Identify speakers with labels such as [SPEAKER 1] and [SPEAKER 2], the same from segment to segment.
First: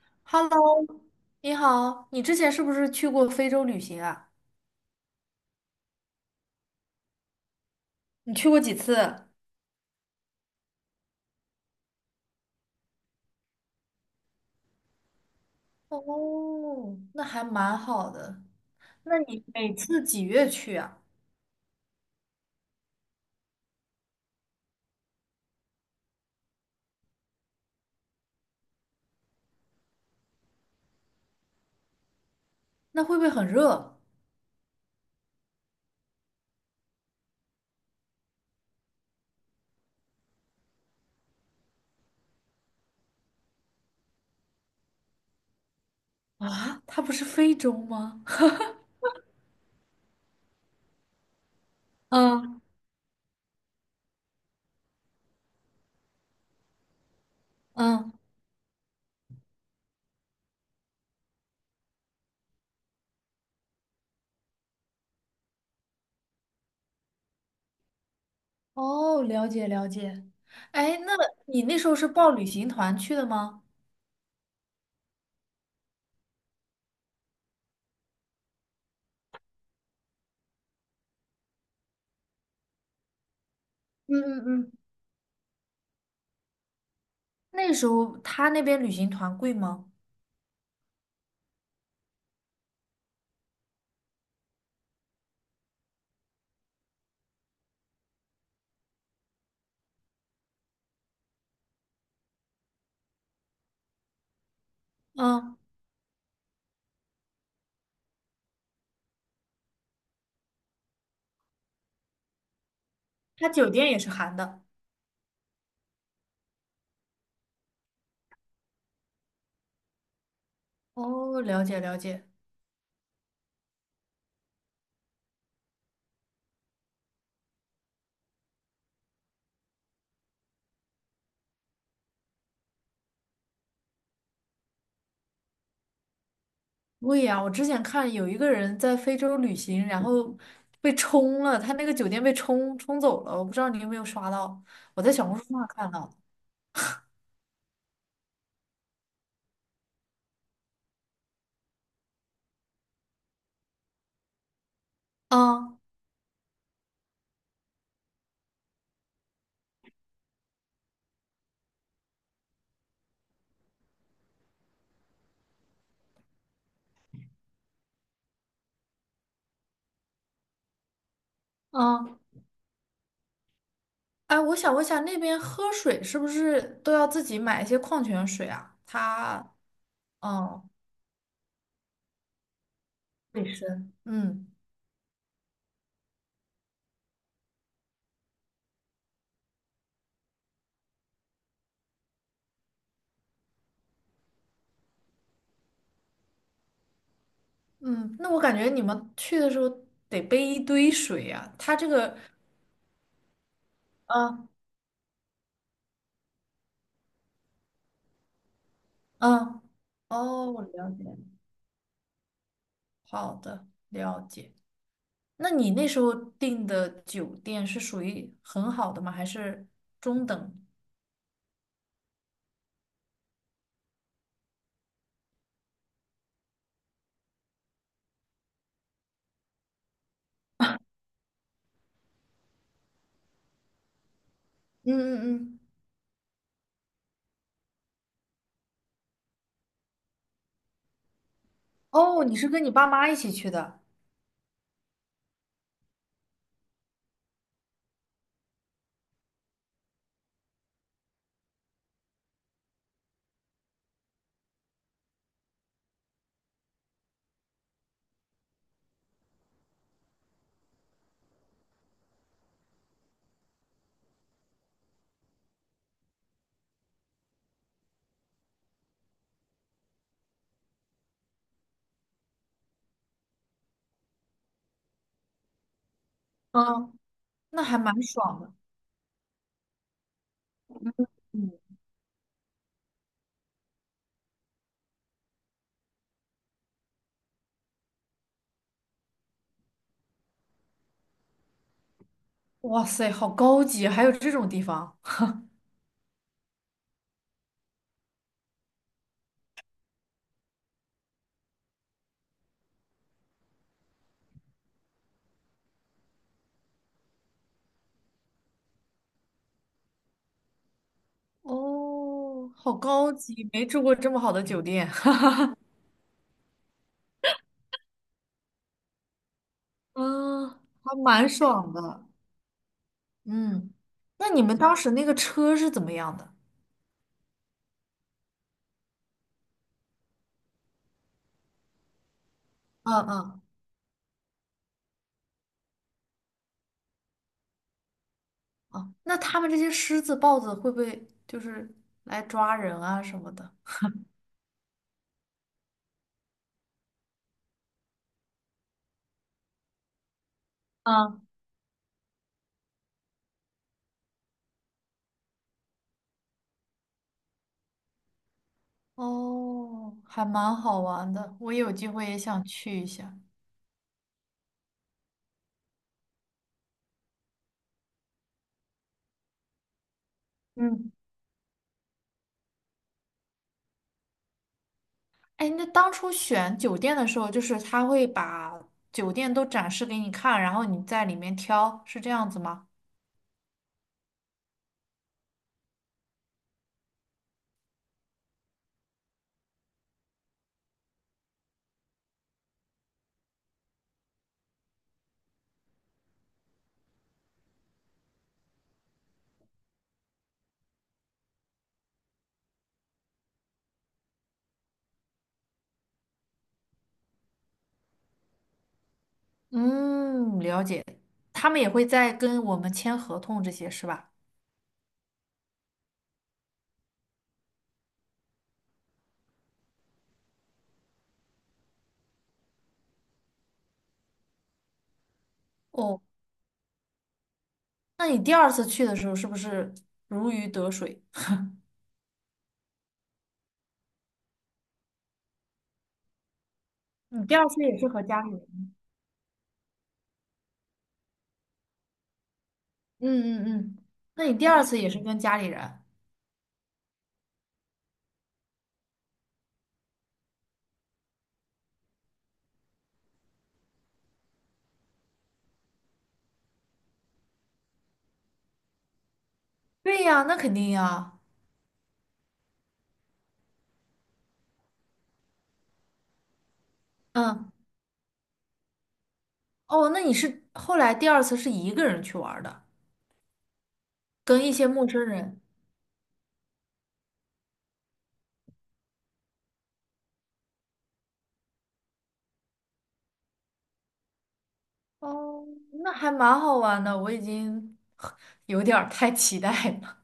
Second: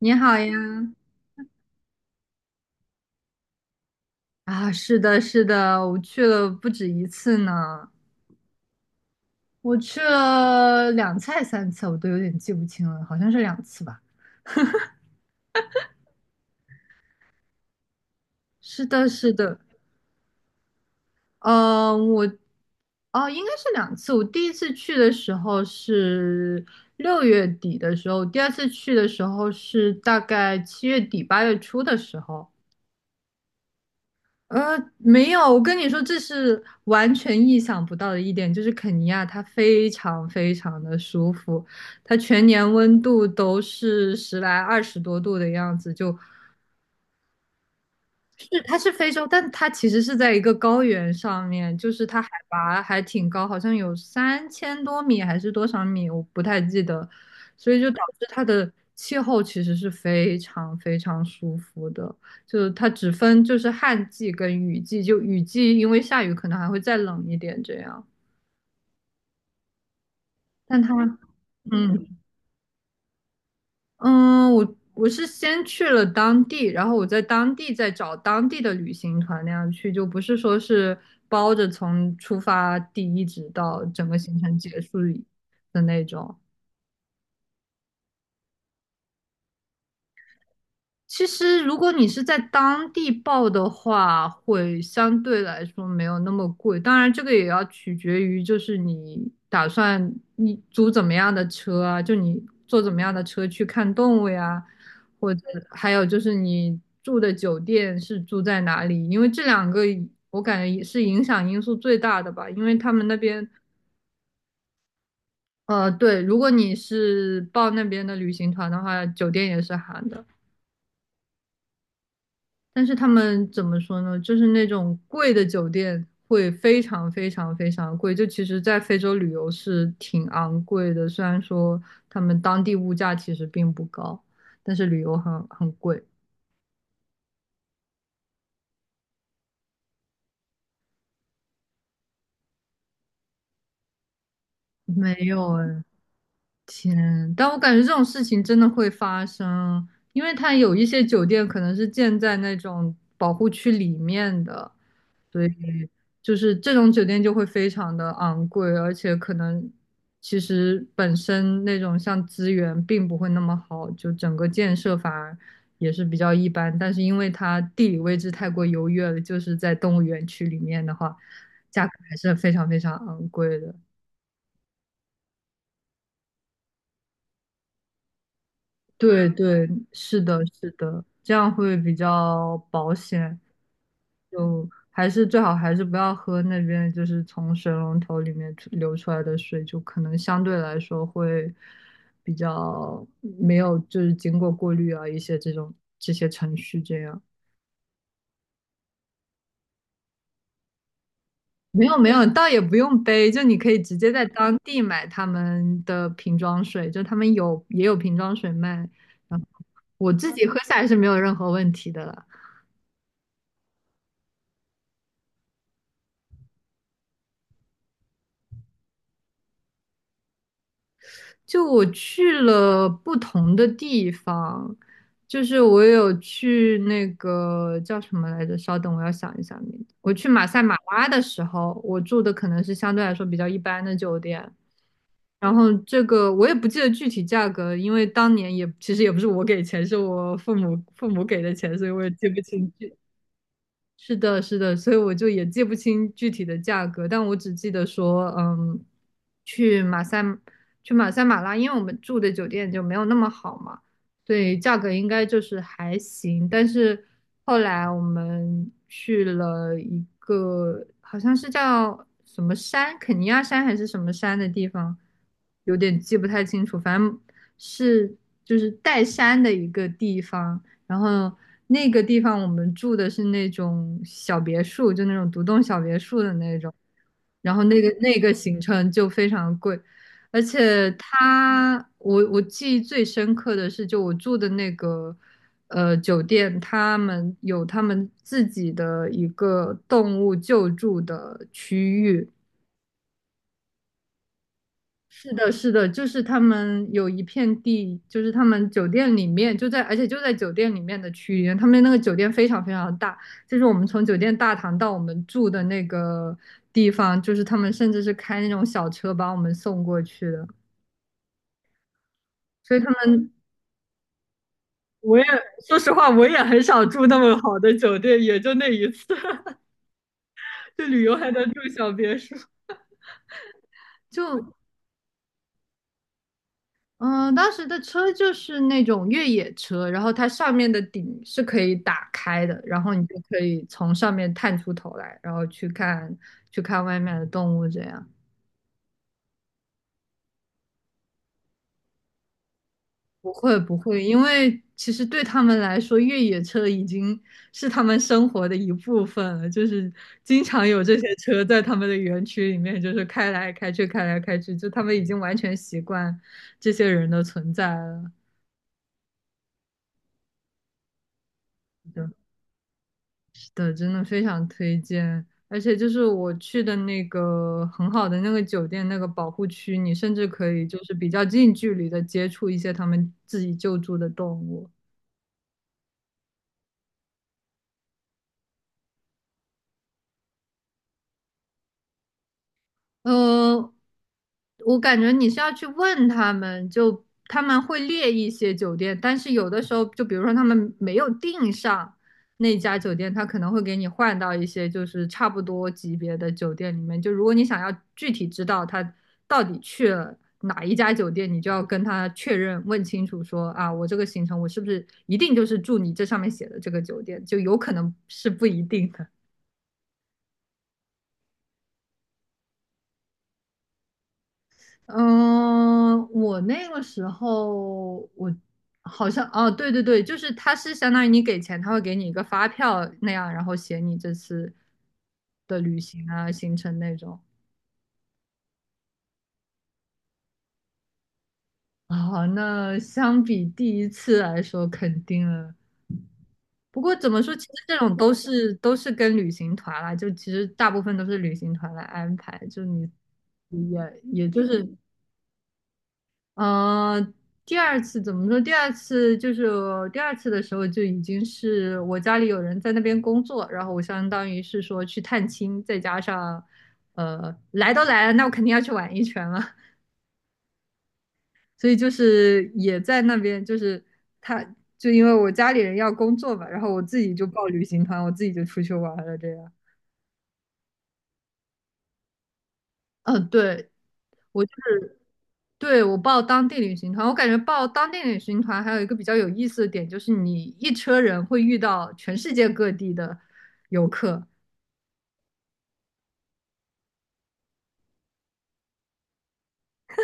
[SPEAKER 1] 你好呀，
[SPEAKER 2] Hello，你好，你之前是不是去过非洲旅行啊？
[SPEAKER 1] 啊，是的，是的，我去了不止一次呢，
[SPEAKER 2] 你去过几次？
[SPEAKER 1] 我去了两次还是3次，我都有点记不清了，好像是两次吧。
[SPEAKER 2] 哦，那还蛮好的。
[SPEAKER 1] 是的，
[SPEAKER 2] 那
[SPEAKER 1] 是
[SPEAKER 2] 你
[SPEAKER 1] 的，
[SPEAKER 2] 每次几月去啊？
[SPEAKER 1] 呃，我，哦，应该是两次。我第一次去的时候是6月底的时候，第二次去的时候是大概7月底8月初的时候。
[SPEAKER 2] 那会不会很热
[SPEAKER 1] 没有，我跟你说，这是完全意想不到的一点，就是肯尼亚它非常非常的舒服，它全年温度都是十来二十多度的样子，就
[SPEAKER 2] 啊？它不是非洲吗？
[SPEAKER 1] 是，它是非洲，但它其实是在一个高原上面，就是它海
[SPEAKER 2] 嗯
[SPEAKER 1] 拔还挺高，好像有3000多米还是多少米，我不太记得，所以就导
[SPEAKER 2] 嗯，
[SPEAKER 1] 致它的气候其实是非常非常舒服的，就是它只分就是旱季跟雨季，就雨季因为下雨可能还会再冷一点这样，
[SPEAKER 2] 哦，了解了解。
[SPEAKER 1] 但它
[SPEAKER 2] 哎，那你那时候是
[SPEAKER 1] 嗯
[SPEAKER 2] 报旅行团去的吗？
[SPEAKER 1] 嗯，我是先去了当地，然后我在当地再找当地的旅行团那样去，就不是说是包着从出发地一直到整个
[SPEAKER 2] 嗯
[SPEAKER 1] 行
[SPEAKER 2] 嗯
[SPEAKER 1] 程
[SPEAKER 2] 嗯
[SPEAKER 1] 结束的那种。
[SPEAKER 2] 那时候他那边旅行团贵吗？
[SPEAKER 1] 其实如果你是在当地报的话，会相对来说没有那么贵。当然，这个也要取决于就是你打算你租怎么样的车啊，就你坐怎么样的车去看动物呀。或者
[SPEAKER 2] 嗯，
[SPEAKER 1] 还有就是你住的酒店是住在哪里？因为这两个我感觉也是影响因素最大的吧，因为他们那边，
[SPEAKER 2] 他酒店也是含的。
[SPEAKER 1] 对，如果你是报那边的旅行团的话，酒店也是含的，
[SPEAKER 2] 哦，了解了解。
[SPEAKER 1] 但是他们怎么说呢？就是那种贵的酒店会非常非常非常贵，就其实在非洲旅游是挺昂贵的，虽然说他们当地物价其实并不高，但是旅游很贵。
[SPEAKER 2] 对呀，我之前看有一个人在非洲旅行，然后被冲了，他那个酒店被冲走了，我不知道你有没有刷到，我
[SPEAKER 1] 没
[SPEAKER 2] 在小红书
[SPEAKER 1] 有
[SPEAKER 2] 上
[SPEAKER 1] 哎，
[SPEAKER 2] 看到的。
[SPEAKER 1] 天，但我感觉这种事情真的会发生，因为它有一些酒店可能是建在那种保护区里面的，所以
[SPEAKER 2] 嗯
[SPEAKER 1] 就是这种酒店就会非常的昂贵，而且可能其实本身那种像资源并不会那么好，就整个建设反而也是比较一般，但是因为它地理位置太过优越了，就是在动物园区里面的话，价格还
[SPEAKER 2] 嗯，
[SPEAKER 1] 是非常非常昂贵的。
[SPEAKER 2] 哎，我想问一下，那边喝水是不是都要自己买一些矿泉水啊？
[SPEAKER 1] 对
[SPEAKER 2] 他，
[SPEAKER 1] 对，是的，
[SPEAKER 2] 嗯，
[SPEAKER 1] 是的，这样会比较保险。
[SPEAKER 2] 卫生。嗯
[SPEAKER 1] 就还是最好还是不要喝那边就是从水龙头里面流出来的水，就可能相对来说会比较没有就是经过过滤啊一些这些程序这样。
[SPEAKER 2] 嗯，那我感觉你们去的时候得背一堆水呀、他
[SPEAKER 1] 没
[SPEAKER 2] 这
[SPEAKER 1] 有没
[SPEAKER 2] 个，
[SPEAKER 1] 有，倒也不用杯，就你可以直接在
[SPEAKER 2] 嗯
[SPEAKER 1] 当地买他们的瓶装水，就他们有也有瓶装水卖。然后
[SPEAKER 2] 嗯，
[SPEAKER 1] 我自己
[SPEAKER 2] 哦，
[SPEAKER 1] 喝
[SPEAKER 2] 我
[SPEAKER 1] 下来
[SPEAKER 2] 了
[SPEAKER 1] 是
[SPEAKER 2] 解
[SPEAKER 1] 没
[SPEAKER 2] 了
[SPEAKER 1] 有任何问题的了。
[SPEAKER 2] 好的，了解。那你那时候订的酒店是属于很好的吗？还是中等？
[SPEAKER 1] 就我去了不同的地方，就是我有去那个叫什么来着？稍等，我要想一下名字。我去马赛马拉的时候，我住的可能是相对来说比较一般的酒店，
[SPEAKER 2] 嗯嗯
[SPEAKER 1] 然
[SPEAKER 2] 嗯，
[SPEAKER 1] 后这个我也不记得具体价格，因为当年也其实也不是我给钱，是我父母给的钱，所以我也
[SPEAKER 2] 哦，
[SPEAKER 1] 记
[SPEAKER 2] 你
[SPEAKER 1] 不
[SPEAKER 2] 是跟
[SPEAKER 1] 清
[SPEAKER 2] 你爸
[SPEAKER 1] 楚。
[SPEAKER 2] 妈一起去的，
[SPEAKER 1] 是的，是的，所以我就也记不清具体的价格，但我只记得说，嗯，去马赛去马赛马拉，因为我们住的酒店就没有那么好嘛，所以价格应该就是还行。但是后来我们去了一个好像是叫什么山，肯尼亚山还是什么山的地方，有点记不太清楚，反正是就是带山的一个地方。然后那个地方我们住的是那种小别墅，就那种独栋小别墅的那种。
[SPEAKER 2] 嗯，
[SPEAKER 1] 然
[SPEAKER 2] 那
[SPEAKER 1] 后
[SPEAKER 2] 还
[SPEAKER 1] 那个
[SPEAKER 2] 蛮
[SPEAKER 1] 那个
[SPEAKER 2] 爽的。
[SPEAKER 1] 行程就非常贵，而且
[SPEAKER 2] 嗯，
[SPEAKER 1] 我记忆最深刻的是，就我住的那个酒店，他们有他们自己的一个动物救助的区域，
[SPEAKER 2] 哇塞，好高级，还有这种地方，
[SPEAKER 1] 是的，是的，就是他们有一片地，就是他们酒店里面就在，而且就在酒店里面的区域，他们那个酒店非常非常大，就是我们从酒店大堂到我们住的那个地方，就是他们甚至是开那种小车把我们送过去的，
[SPEAKER 2] 哦，好
[SPEAKER 1] 所以他
[SPEAKER 2] 高
[SPEAKER 1] 们
[SPEAKER 2] 级，没住过这么好的酒店。
[SPEAKER 1] 我也 说实话，我也很少住那么好的酒店，也就那一次，
[SPEAKER 2] 嗯，
[SPEAKER 1] 就
[SPEAKER 2] 还
[SPEAKER 1] 旅游
[SPEAKER 2] 蛮
[SPEAKER 1] 还能住
[SPEAKER 2] 爽
[SPEAKER 1] 小
[SPEAKER 2] 的，
[SPEAKER 1] 别墅，
[SPEAKER 2] 嗯 那你
[SPEAKER 1] 就。
[SPEAKER 2] 们当时那个车是怎么样的？
[SPEAKER 1] 嗯，当时的车就是那种越野车，然后它上面的顶是可以打开的，然后
[SPEAKER 2] 嗯
[SPEAKER 1] 你就可
[SPEAKER 2] 嗯，
[SPEAKER 1] 以从上面探出头来，然后去看外面的动物这样。
[SPEAKER 2] 哦，那他们这些狮子、豹子会不会就是来抓人啊什么
[SPEAKER 1] 不
[SPEAKER 2] 的？
[SPEAKER 1] 会不会，因为其实对他们来说，越野车已经是他们生活的一部分了，就是经常有这些车在他们的园区里面，就是开来开去，开来开去，就他们已经完全习惯这些人的存在了。
[SPEAKER 2] 哦，还蛮好玩的，我有机会也想去一下。
[SPEAKER 1] 是的，真的非常推荐。而且就是我去的那个很好的那个酒店，那个保护区，你甚至可以就
[SPEAKER 2] 嗯，
[SPEAKER 1] 是比较近距离的接触一些他们自己救助的动物。
[SPEAKER 2] 哎，那当初选酒店的时候，就是他会把酒店都展示给你看，然后你在里面挑，是这样子吗？
[SPEAKER 1] 呃，我感觉你是要去问他们，就他们会列一些酒店，但是有的时候，就比如说他们没有订上那家酒店，他可能会给你换到一些就是差不多级别的酒店里面。就如果你想要具体知道他到底去了哪一家酒店，你就要跟他确认，问清楚说啊，我这个行程我是不是一定就是住你这上面写的这个酒店，就有可能是不一定的。
[SPEAKER 2] 嗯，了解。他们也会在跟我们签合同这些，是吧？
[SPEAKER 1] 嗯，我那个时候我好像哦，对对对，就是他是相当于你给钱，他会给你一个发票那样，然后写你这次的旅
[SPEAKER 2] 哦，
[SPEAKER 1] 行啊、行程那种。
[SPEAKER 2] 那你第二次去的时候是不是如鱼得水？
[SPEAKER 1] 啊、那相比第一次来说，肯定了。不过怎么
[SPEAKER 2] 你
[SPEAKER 1] 说，
[SPEAKER 2] 第
[SPEAKER 1] 其
[SPEAKER 2] 二
[SPEAKER 1] 实
[SPEAKER 2] 次
[SPEAKER 1] 这
[SPEAKER 2] 也是
[SPEAKER 1] 种
[SPEAKER 2] 和
[SPEAKER 1] 都
[SPEAKER 2] 家里
[SPEAKER 1] 是
[SPEAKER 2] 人？
[SPEAKER 1] 都是跟旅行团啦，就其实大部分都是旅行团来安排，就你
[SPEAKER 2] 嗯嗯
[SPEAKER 1] 也
[SPEAKER 2] 嗯，那
[SPEAKER 1] 也
[SPEAKER 2] 你
[SPEAKER 1] 就
[SPEAKER 2] 第
[SPEAKER 1] 是
[SPEAKER 2] 二次也是跟家里人？
[SPEAKER 1] 嗯，第二次怎么说？第二次就是我第二次的时候就已经是我家里有人在那边工作，然后我相当于是说去探亲，再加上来都来了，那我肯定要去玩一圈了，
[SPEAKER 2] 对呀，那肯定呀。
[SPEAKER 1] 所以就是也在那边，就是他就因为我家里人要工作嘛，然后我自己就报
[SPEAKER 2] 嗯。
[SPEAKER 1] 旅行团，我自己就出去玩了这样。
[SPEAKER 2] 哦，那你是后来第二次是一个人去玩儿的，
[SPEAKER 1] 嗯，对，我
[SPEAKER 2] 跟
[SPEAKER 1] 就
[SPEAKER 2] 一些陌
[SPEAKER 1] 是。
[SPEAKER 2] 生人。
[SPEAKER 1] 对，我报当地旅行团，我感觉报当地旅行团还有一个比较有意思的点，就是你一车人会遇到全世界各地的游客，
[SPEAKER 2] 哦，那还蛮好玩的，我已经 有点儿太期待了。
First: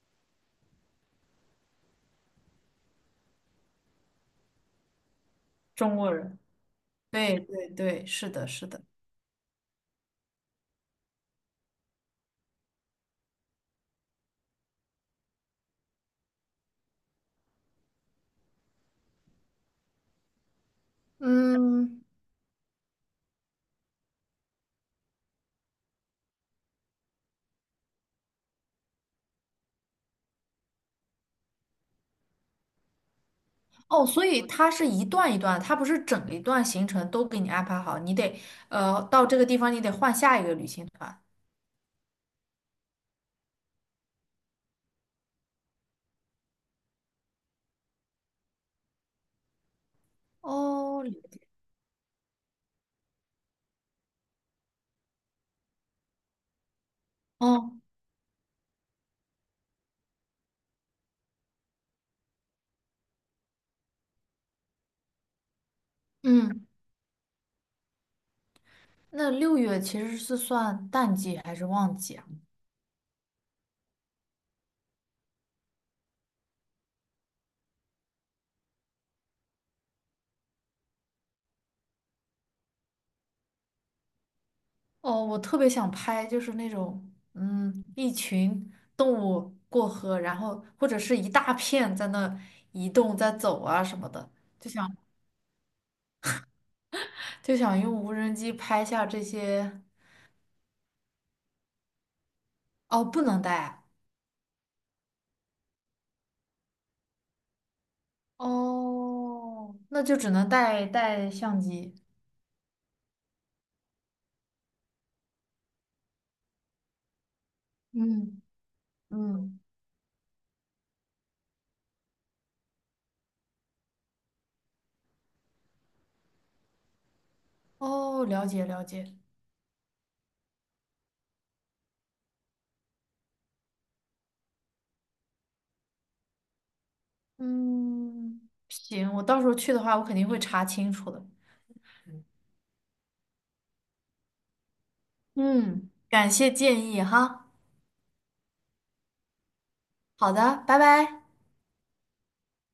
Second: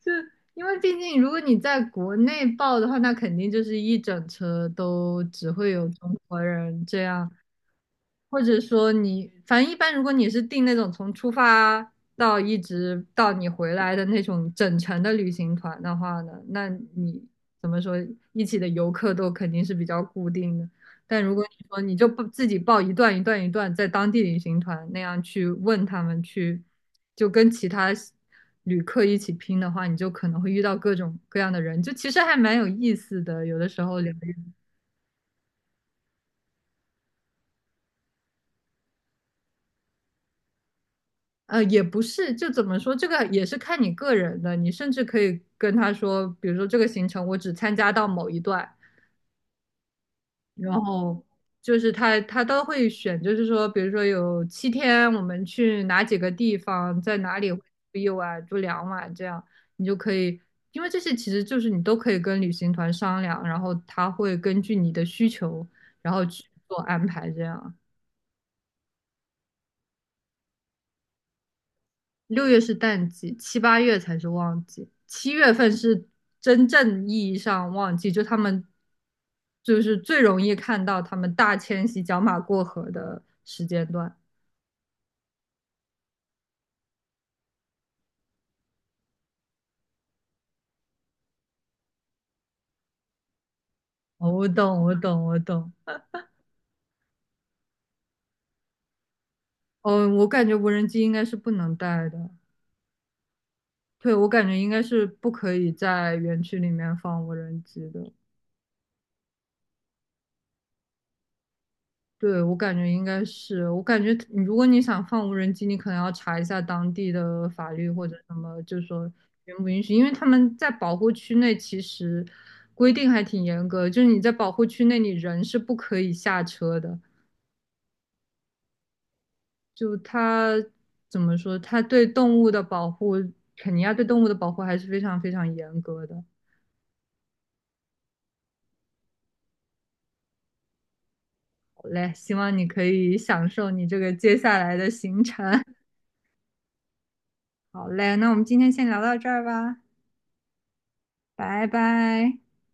[SPEAKER 1] 就因为毕竟如果你在国内报的话，那肯定就是一整车都只会有
[SPEAKER 2] 中国
[SPEAKER 1] 中
[SPEAKER 2] 人，
[SPEAKER 1] 国人这样，
[SPEAKER 2] 对对对，是
[SPEAKER 1] 或
[SPEAKER 2] 的，
[SPEAKER 1] 者
[SPEAKER 2] 是的。
[SPEAKER 1] 说你反正一般如果你是订那种从出发到一直到你回来的那种整程的旅行团的话呢，那你怎么说一起的游客都肯定是比较固定的。但如果你说你
[SPEAKER 2] 嗯，
[SPEAKER 1] 就不自己报一段一段一段，在当地旅行团那样去问他们去，就跟其他旅客一起拼的话，你就可能会遇到各种各样的人，就其实还蛮有意思的。有的时候
[SPEAKER 2] 哦，
[SPEAKER 1] 聊
[SPEAKER 2] 所以
[SPEAKER 1] 一，
[SPEAKER 2] 它是一段一段，它不是整一段行程都给你安排好，你得到这个地方，你得换下一个旅行团。
[SPEAKER 1] 也不是，就怎么说，这个也是看你个人的。你甚至可以跟他说，比如说这个行程我只参加到某一段，然
[SPEAKER 2] 哦，了
[SPEAKER 1] 后
[SPEAKER 2] 解
[SPEAKER 1] 就是他都会选，就是说，比如说有7天，我们去哪几个地方，在哪里会
[SPEAKER 2] 哦，
[SPEAKER 1] 住1晚、住2晚，这样你就可以，因为这些其实就是你都可以跟旅行团商量，然后他会根据你的需求，然后去
[SPEAKER 2] 嗯，
[SPEAKER 1] 做安排。这样，
[SPEAKER 2] 那六月其实是算淡季还是旺季啊？
[SPEAKER 1] 六月是淡季，七八月才是旺季，7月份是真正意义上旺季，就他们就是最容易看到他们大迁徙、角马过河的时间段。
[SPEAKER 2] 哦，我特别想拍，就是那种，嗯，一群动物过河，然后或者是一大片在那移动、在走啊什么
[SPEAKER 1] 哦
[SPEAKER 2] 的，
[SPEAKER 1] 我
[SPEAKER 2] 就
[SPEAKER 1] 懂，
[SPEAKER 2] 想
[SPEAKER 1] 我懂，我懂。
[SPEAKER 2] 就想用无人机拍下这些。
[SPEAKER 1] 哦，我感觉无人机应该是不能带的。
[SPEAKER 2] 哦，不能带啊
[SPEAKER 1] 对，我感觉应该是不可以在园区里面放无人机的。
[SPEAKER 2] 哦，那就只能带相机。
[SPEAKER 1] 对，我感觉应该是，我感觉你如果你想放无人机，你可能要查一下当地的法律或者什
[SPEAKER 2] 嗯
[SPEAKER 1] 么，就是说允
[SPEAKER 2] 嗯，
[SPEAKER 1] 不允许，因为他们在保护区内其实规定还挺严格，就是你在保护区内你人是不可以下车的。
[SPEAKER 2] 哦，了解了解。
[SPEAKER 1] 就它怎么说，它对动物的保护，肯尼亚对动物的保护还是非常非常严格的。
[SPEAKER 2] 嗯，行，我到时候去的话，我肯定会查清楚的。
[SPEAKER 1] 好嘞，希望你可以享受你这个接下来的行程。
[SPEAKER 2] 嗯，感谢建议哈。
[SPEAKER 1] 好嘞，那我们今天先聊到这儿吧，
[SPEAKER 2] 好的，拜拜。
[SPEAKER 1] 拜拜。